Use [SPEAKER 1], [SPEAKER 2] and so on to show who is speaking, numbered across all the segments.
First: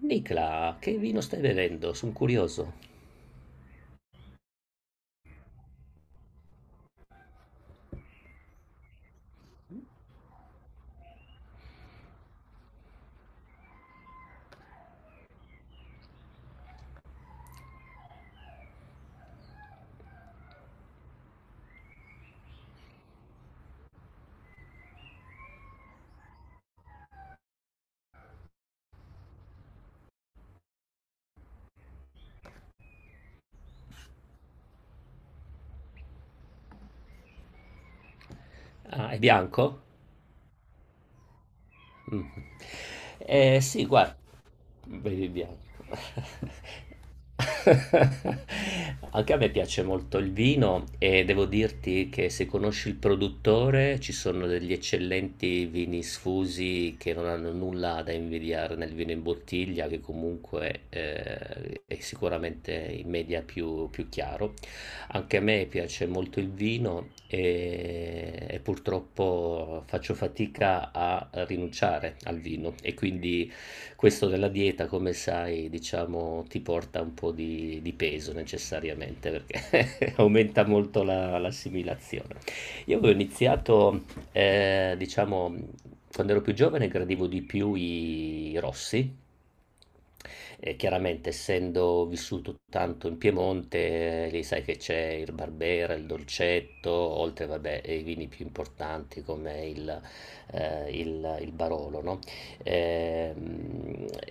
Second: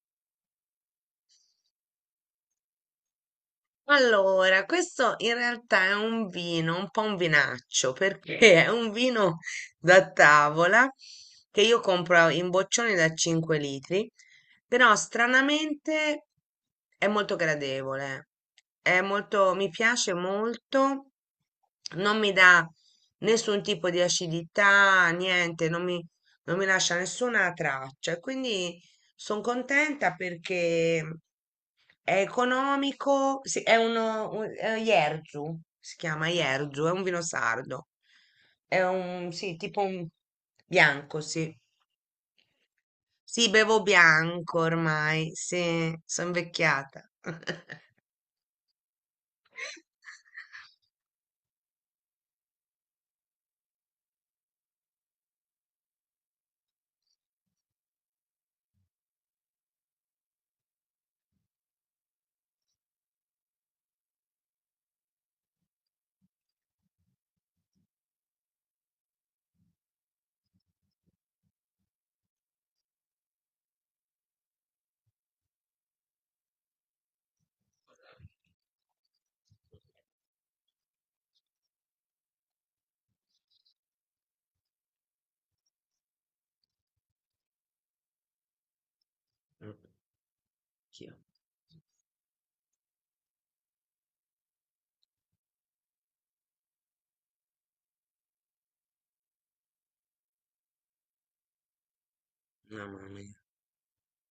[SPEAKER 1] Nicla, che vino stai bevendo? Sono curioso.
[SPEAKER 2] Allora, questo in realtà è un vino, un po' un vinaccio, perché è un vino da tavola che io compro in boccioni da 5 litri, però stranamente è molto gradevole, è molto, mi piace molto, non mi dà nessun tipo di acidità, niente, non mi, non mi lascia nessuna traccia, e quindi sono contenta perché è economico, sì, è Jerzu, si chiama Jerzu, è un vino sardo. È
[SPEAKER 1] Ah, è
[SPEAKER 2] un, sì, tipo
[SPEAKER 1] bianco?
[SPEAKER 2] un bianco, sì.
[SPEAKER 1] Mm.
[SPEAKER 2] Sì, bevo
[SPEAKER 1] Sì, guarda,
[SPEAKER 2] bianco
[SPEAKER 1] bevi
[SPEAKER 2] ormai,
[SPEAKER 1] bianco.
[SPEAKER 2] sì, sono invecchiata.
[SPEAKER 1] Anche a me piace molto il vino e devo dirti che se conosci il produttore ci sono degli eccellenti vini sfusi che non hanno nulla da invidiare nel vino in bottiglia, che comunque è sicuramente in media più chiaro. Anche a me piace molto il vino e purtroppo faccio fatica a rinunciare al vino e quindi questo della dieta, come sai, diciamo, ti porta un po' di peso necessariamente perché aumenta molto l'assimilazione. Io avevo iniziato, diciamo, quando ero più giovane gradivo di più i rossi,
[SPEAKER 2] Mm.
[SPEAKER 1] e
[SPEAKER 2] Anch'io.
[SPEAKER 1] chiaramente, essendo vissuto tanto in Piemonte, lì sai che c'è il Barbera, il Dolcetto, oltre vabbè, ai vini più importanti come il Barolo, no?
[SPEAKER 2] Mamma mia.
[SPEAKER 1] Ehm,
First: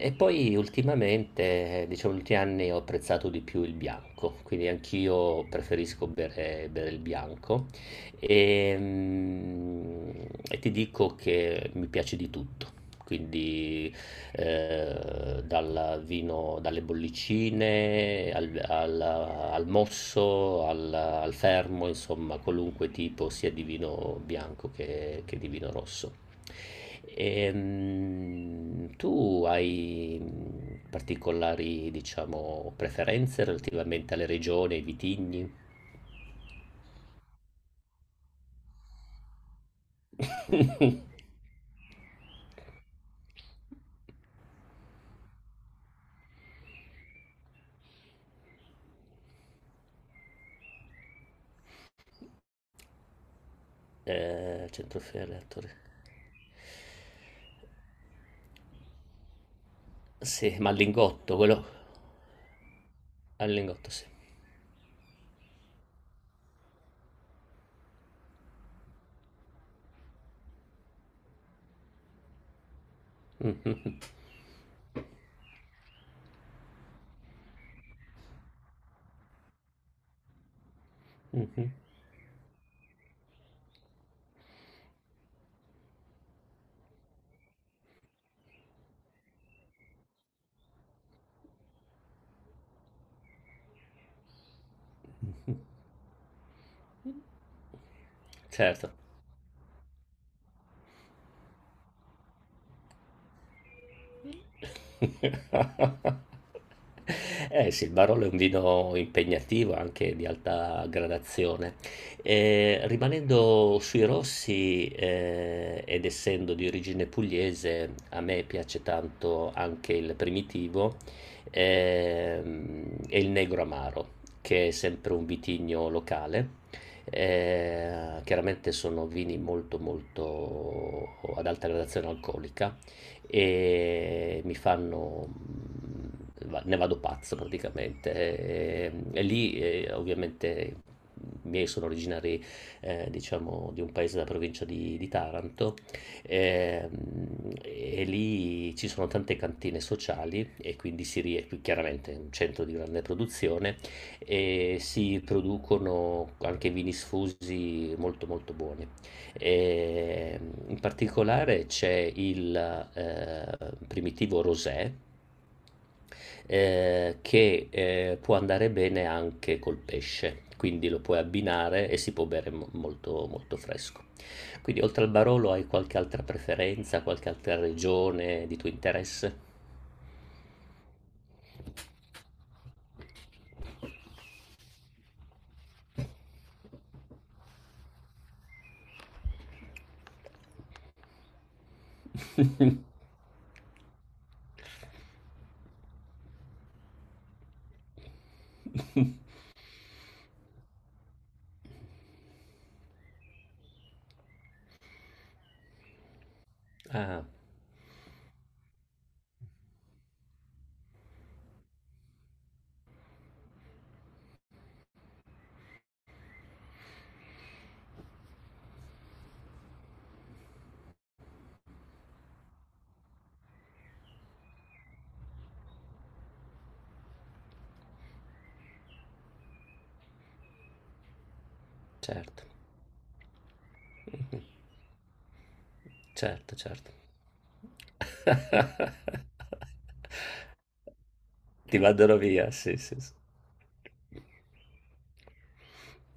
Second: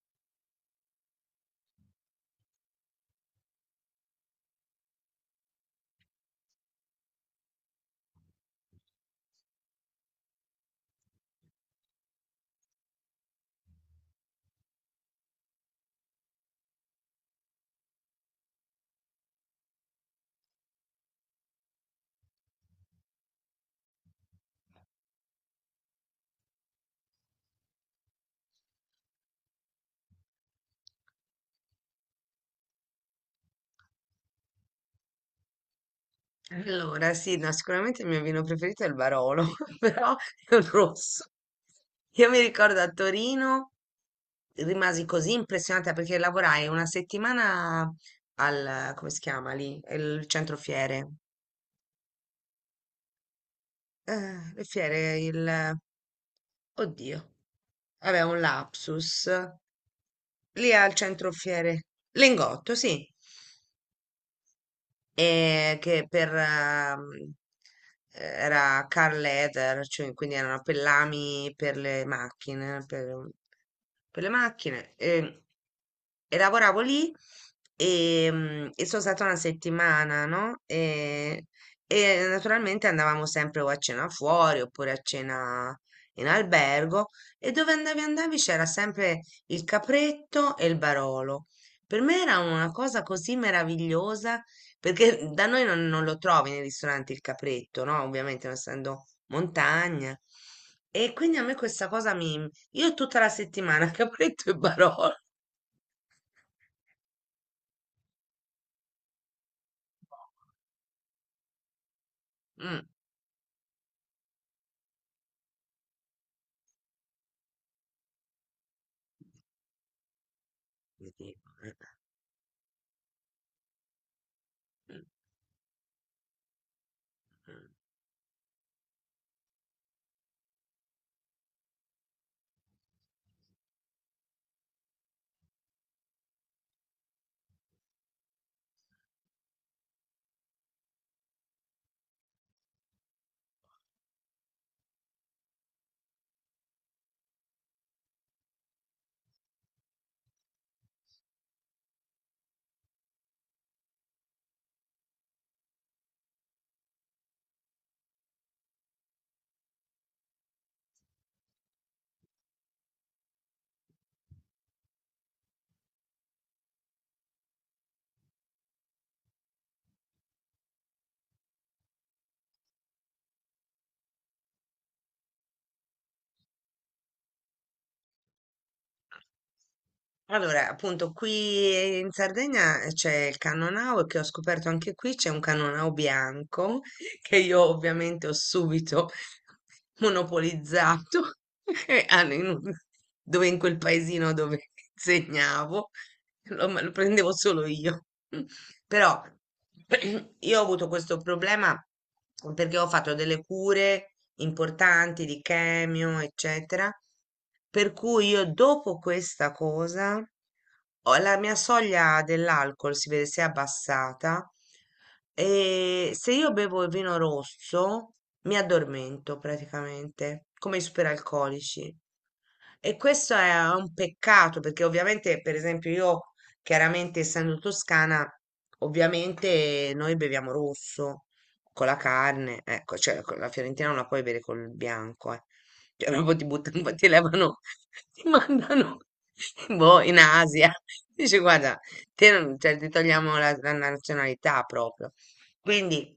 [SPEAKER 1] E poi ultimamente, diciamo, negli ultimi anni ho apprezzato di più il bianco, quindi anch'io preferisco bere il bianco. Ehm, E ti dico che mi piace di tutto. Quindi dal vino, dalle bollicine al mosso, al fermo, insomma, qualunque tipo sia di vino bianco che di vino rosso. Tu hai particolari, diciamo, preferenze relativamente alle regioni, ai vitigni?
[SPEAKER 2] Allora, sì, no, sicuramente il mio vino preferito è il Barolo, però è un rosso. Io mi ricordo a Torino, rimasi così impressionata perché lavorai una settimana al, come si chiama lì? Il centro fiere. Le fiere,
[SPEAKER 1] Centrofiale, attore.
[SPEAKER 2] Oddio. Vabbè, un lapsus.
[SPEAKER 1] Sì, ma
[SPEAKER 2] Lì
[SPEAKER 1] al
[SPEAKER 2] al centro
[SPEAKER 1] lingotto, quello
[SPEAKER 2] fiere. Lingotto, sì.
[SPEAKER 1] al lingotto, sì.
[SPEAKER 2] E che per era car leather, cioè quindi erano pellami per le macchine,
[SPEAKER 1] Mhm,
[SPEAKER 2] per le macchine e lavoravo lì e sono stata una settimana, no? E,
[SPEAKER 1] mhm.
[SPEAKER 2] e naturalmente andavamo sempre o a cena fuori oppure a cena in albergo e dove andavi c'era sempre il capretto e il Barolo. Per me era una cosa così meravigliosa perché da noi non, non lo trovi nei ristoranti il capretto, no? Ovviamente non
[SPEAKER 1] Certo.
[SPEAKER 2] essendo montagna. E quindi a me questa cosa mi, io è tutta la settimana, capretto e Barolo.
[SPEAKER 1] Eh sì, il Barolo è un vino impegnativo, anche di alta gradazione.
[SPEAKER 2] Mm,
[SPEAKER 1] Rimanendo sui rossi, ed essendo di origine pugliese, a me piace tanto anche il primitivo,
[SPEAKER 2] mi dico.
[SPEAKER 1] e il negro amaro, che è
[SPEAKER 2] Eh, eh.
[SPEAKER 1] sempre un vitigno locale.
[SPEAKER 2] eh.
[SPEAKER 1] Chiaramente sono vini molto ad alta gradazione alcolica e mi fanno ne vado pazzo praticamente. E lì ovviamente i miei sono originari diciamo di un paese della provincia di Taranto e, mm, e lì ci sono tante cantine sociali e quindi si rie- qui chiaramente è un centro di grande produzione e si producono anche vini sfusi molto buoni. E in particolare c'è il eh, primitivo rosé che può andare bene anche col pesce, quindi lo puoi abbinare e si può bere mo- molto fresco. Quindi oltre al Barolo hai qualche altra preferenza, qualche altra regione di tuo interesse?
[SPEAKER 2] Allora, appunto, qui in Sardegna c'è il Cannonau e che ho scoperto anche qui c'è un Cannonau bianco che io ovviamente ho subito monopolizzato e hanno dove in quel paesino dove insegnavo me lo prendevo solo io. Però io ho avuto questo problema perché ho fatto delle cure importanti di chemio, eccetera,
[SPEAKER 1] Ah,
[SPEAKER 2] per cui io dopo questa cosa la mia soglia dell'alcol si vede si è abbassata e se io bevo il vino rosso mi addormento praticamente, come i superalcolici. E questo è un peccato perché ovviamente, per esempio, io. Chiaramente, essendo toscana, ovviamente noi beviamo rosso con la
[SPEAKER 1] certo,
[SPEAKER 2] carne, ecco, cioè con la fiorentina non la puoi bere col bianco, eh. Cioè, proprio ti
[SPEAKER 1] certo.
[SPEAKER 2] buttano, ti levano, ti mandano boh, in Asia. Dici, guarda,
[SPEAKER 1] Ti mandano
[SPEAKER 2] te
[SPEAKER 1] via,
[SPEAKER 2] non,
[SPEAKER 1] sì,
[SPEAKER 2] cioè, ti
[SPEAKER 1] sì, sì.
[SPEAKER 2] togliamo la nazionalità proprio. Quindi.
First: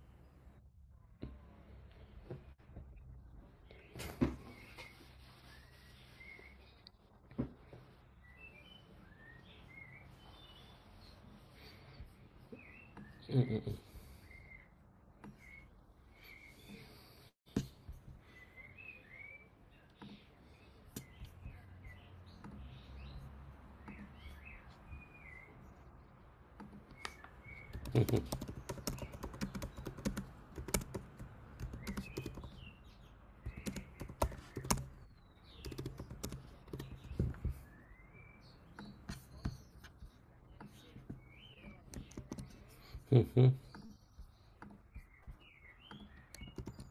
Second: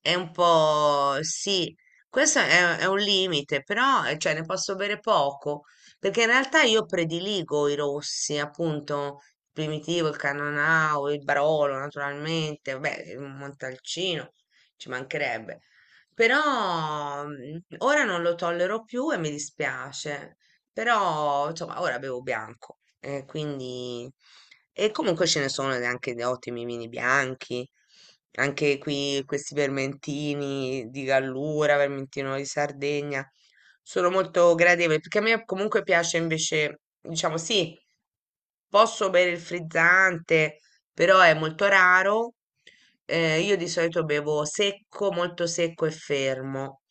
[SPEAKER 2] È un po' sì, questo è un limite, però cioè, ne posso bere poco, perché in realtà io prediligo i rossi, appunto, il primitivo, il Cannonau, il Barolo, naturalmente, vabbè, il Montalcino, ci mancherebbe. Però ora non lo tollero più e mi dispiace, però insomma, ora bevo bianco, quindi e comunque ce ne sono anche di ottimi vini bianchi, anche qui questi vermentini di Gallura, vermentino di Sardegna, sono molto gradevoli, perché a me comunque piace invece, diciamo sì, posso bere il frizzante, però è molto raro.
[SPEAKER 1] Mhm.
[SPEAKER 2] Io di solito bevo secco, molto secco e fermo,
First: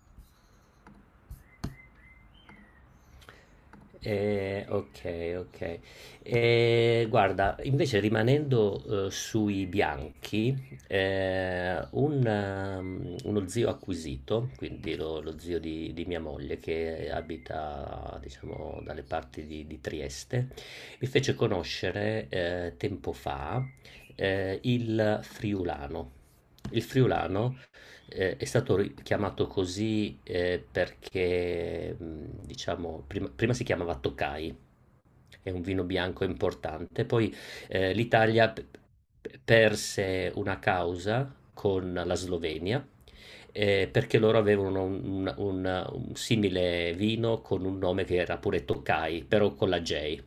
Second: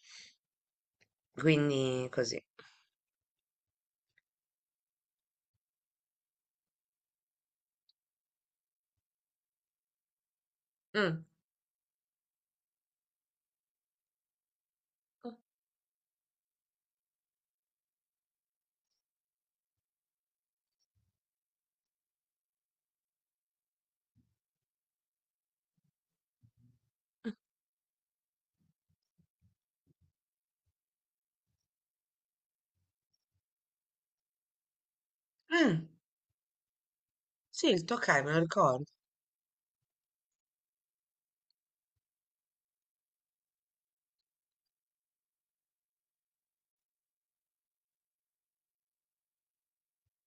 [SPEAKER 2] quindi così.
[SPEAKER 1] Ok, ok. Guarda, invece rimanendo sui bianchi,
[SPEAKER 2] Mm.
[SPEAKER 1] un, uno zio acquisito, quindi lo zio di mia moglie che abita, diciamo, dalle parti di Trieste, mi fece conoscere tempo fa il friulano. Il friulano è stato ri- chiamato così perché, diciamo, prima si chiamava Tokai, è un vino
[SPEAKER 2] Mm.
[SPEAKER 1] bianco importante, poi
[SPEAKER 2] Sì, il Toccai me lo
[SPEAKER 1] l'Italia
[SPEAKER 2] ricordo.
[SPEAKER 1] perse una causa con la Slovenia perché loro avevano un, un simile vino con un nome che era pure Tokai, però con la J.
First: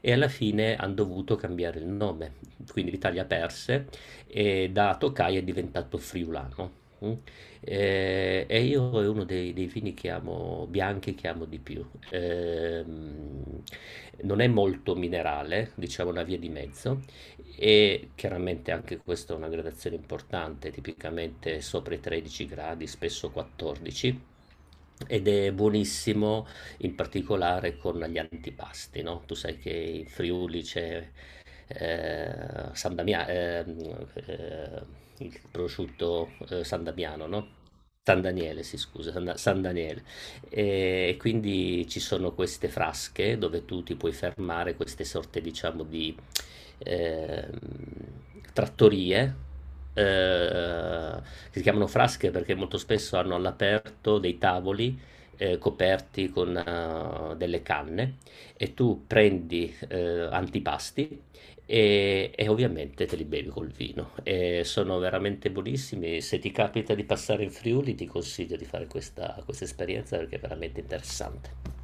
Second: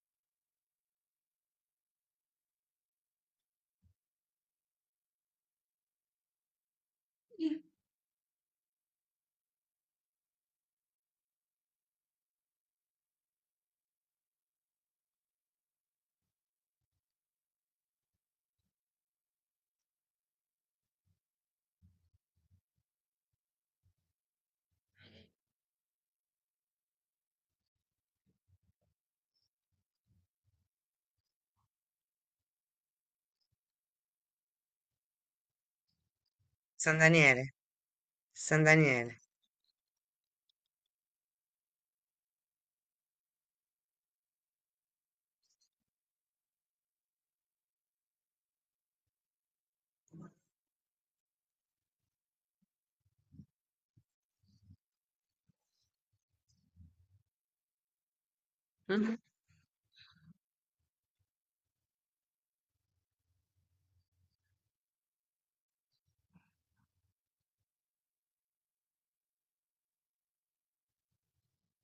[SPEAKER 1] E alla fine hanno dovuto cambiare il nome, quindi l'Italia perse e da Tokai è diventato friulano. Mm. E io è uno dei, dei vini che amo, bianchi che amo di più. Ehm, non è molto minerale, diciamo una via di mezzo, e chiaramente anche questa è una gradazione importante, tipicamente sopra i 13 gradi, spesso 14. Ed è buonissimo in particolare con gli antipasti, no? Tu sai che in Friuli c'è eh, San Damia- ehm, eh, il prosciutto San
[SPEAKER 2] San
[SPEAKER 1] Damiano, no?
[SPEAKER 2] Daniele,
[SPEAKER 1] San Daniele,
[SPEAKER 2] San
[SPEAKER 1] si scusa,
[SPEAKER 2] Daniele.
[SPEAKER 1] San Daniele. E quindi ci sono queste frasche dove tu ti puoi fermare, queste sorte, diciamo, di ehm, trattorie. Eh, che si chiamano frasche perché molto spesso hanno all'aperto dei tavoli coperti con delle canne e tu
[SPEAKER 2] Mhm.
[SPEAKER 1] prendi antipasti e ovviamente te li bevi col vino. E sono veramente buonissimi. Se ti capita di passare in Friuli, ti consiglio di fare questa esperienza perché è veramente interessante.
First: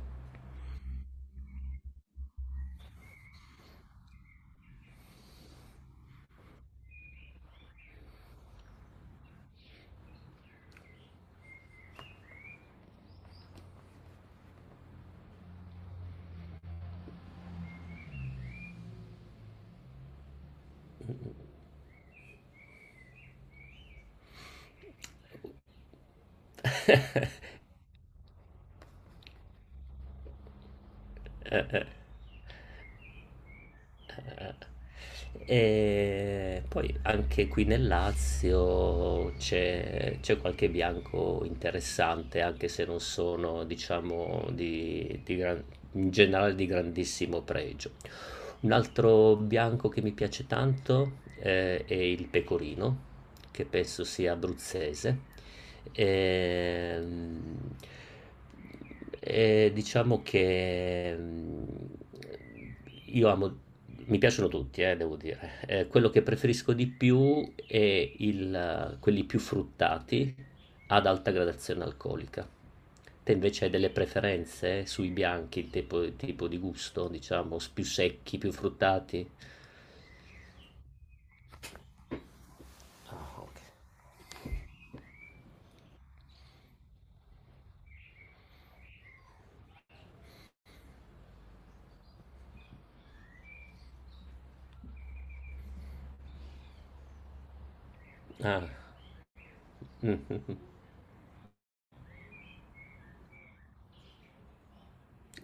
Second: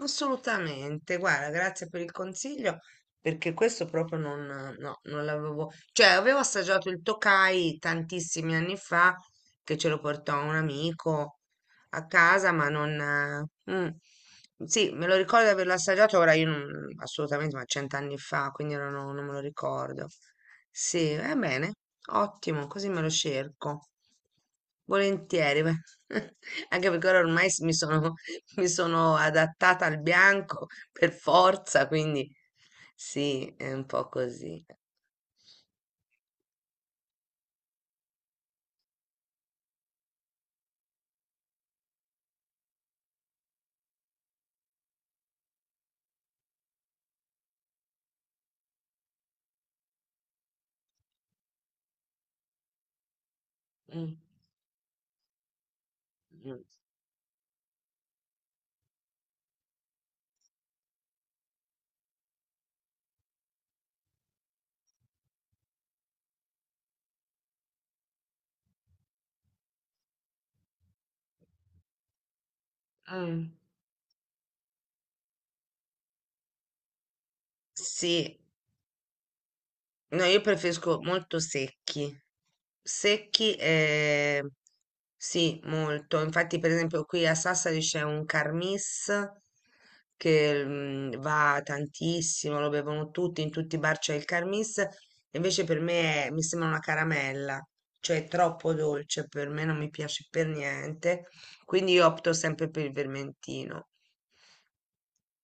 [SPEAKER 2] Assolutamente, guarda, grazie per il consiglio, perché questo proprio non, no, non l'avevo, cioè avevo assaggiato il Tokai tantissimi anni fa, che ce lo portò un amico a casa, ma non, mm, sì, me lo ricordo di averlo assaggiato, ora io non, assolutamente, ma cent'anni fa, quindi ora non me lo ricordo. Sì, va bene, ottimo, così me lo cerco. Volentieri, beh. Anche perché ora ormai mi sono adattata al bianco per
[SPEAKER 1] Eh.
[SPEAKER 2] forza, quindi sì, è un po'
[SPEAKER 1] Eh,
[SPEAKER 2] così.
[SPEAKER 1] e poi anche qui nel Lazio c'è qualche bianco interessante, anche se non sono, diciamo, di gran- in generale di grandissimo pregio. Un altro bianco che mi piace tanto è il pecorino, che penso
[SPEAKER 2] Mm,
[SPEAKER 1] sia abruzzese.
[SPEAKER 2] mm,
[SPEAKER 1] Ehm, E diciamo che mm, io amo mi piacciono tutti, devo dire. Quello che preferisco di più è il, quelli più fruttati ad alta gradazione alcolica. Te
[SPEAKER 2] mm.
[SPEAKER 1] invece hai delle preferenze sui bianchi, il tipo di gusto, diciamo, s- più secchi,
[SPEAKER 2] Sì,
[SPEAKER 1] più fruttati?
[SPEAKER 2] no, io preferisco molto secchi.
[SPEAKER 1] Ah,
[SPEAKER 2] Secchi,
[SPEAKER 1] ok.
[SPEAKER 2] sì, molto. Infatti, per esempio, qui a Sassari c'è un Carmis che va tantissimo, lo bevono tutti, in tutti i bar c'è il Carmis. Invece per me mi sembra una caramella, cioè è
[SPEAKER 1] Ah,
[SPEAKER 2] troppo dolce, per me non mi piace per
[SPEAKER 1] mhm.
[SPEAKER 2] niente. Quindi io opto sempre per il vermentino.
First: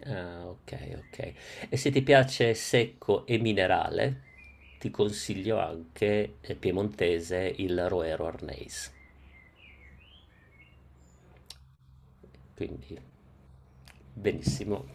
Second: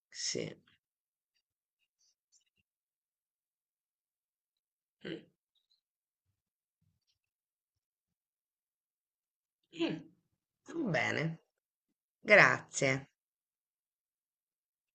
[SPEAKER 1] Ah,
[SPEAKER 2] Sì.
[SPEAKER 1] ok, ok. E se ti piace secco e minerale, ti consiglio anche piemontese il Roero Arneis.
[SPEAKER 2] Mm. Bene,
[SPEAKER 1] Quindi,
[SPEAKER 2] grazie.
[SPEAKER 1] benissimo.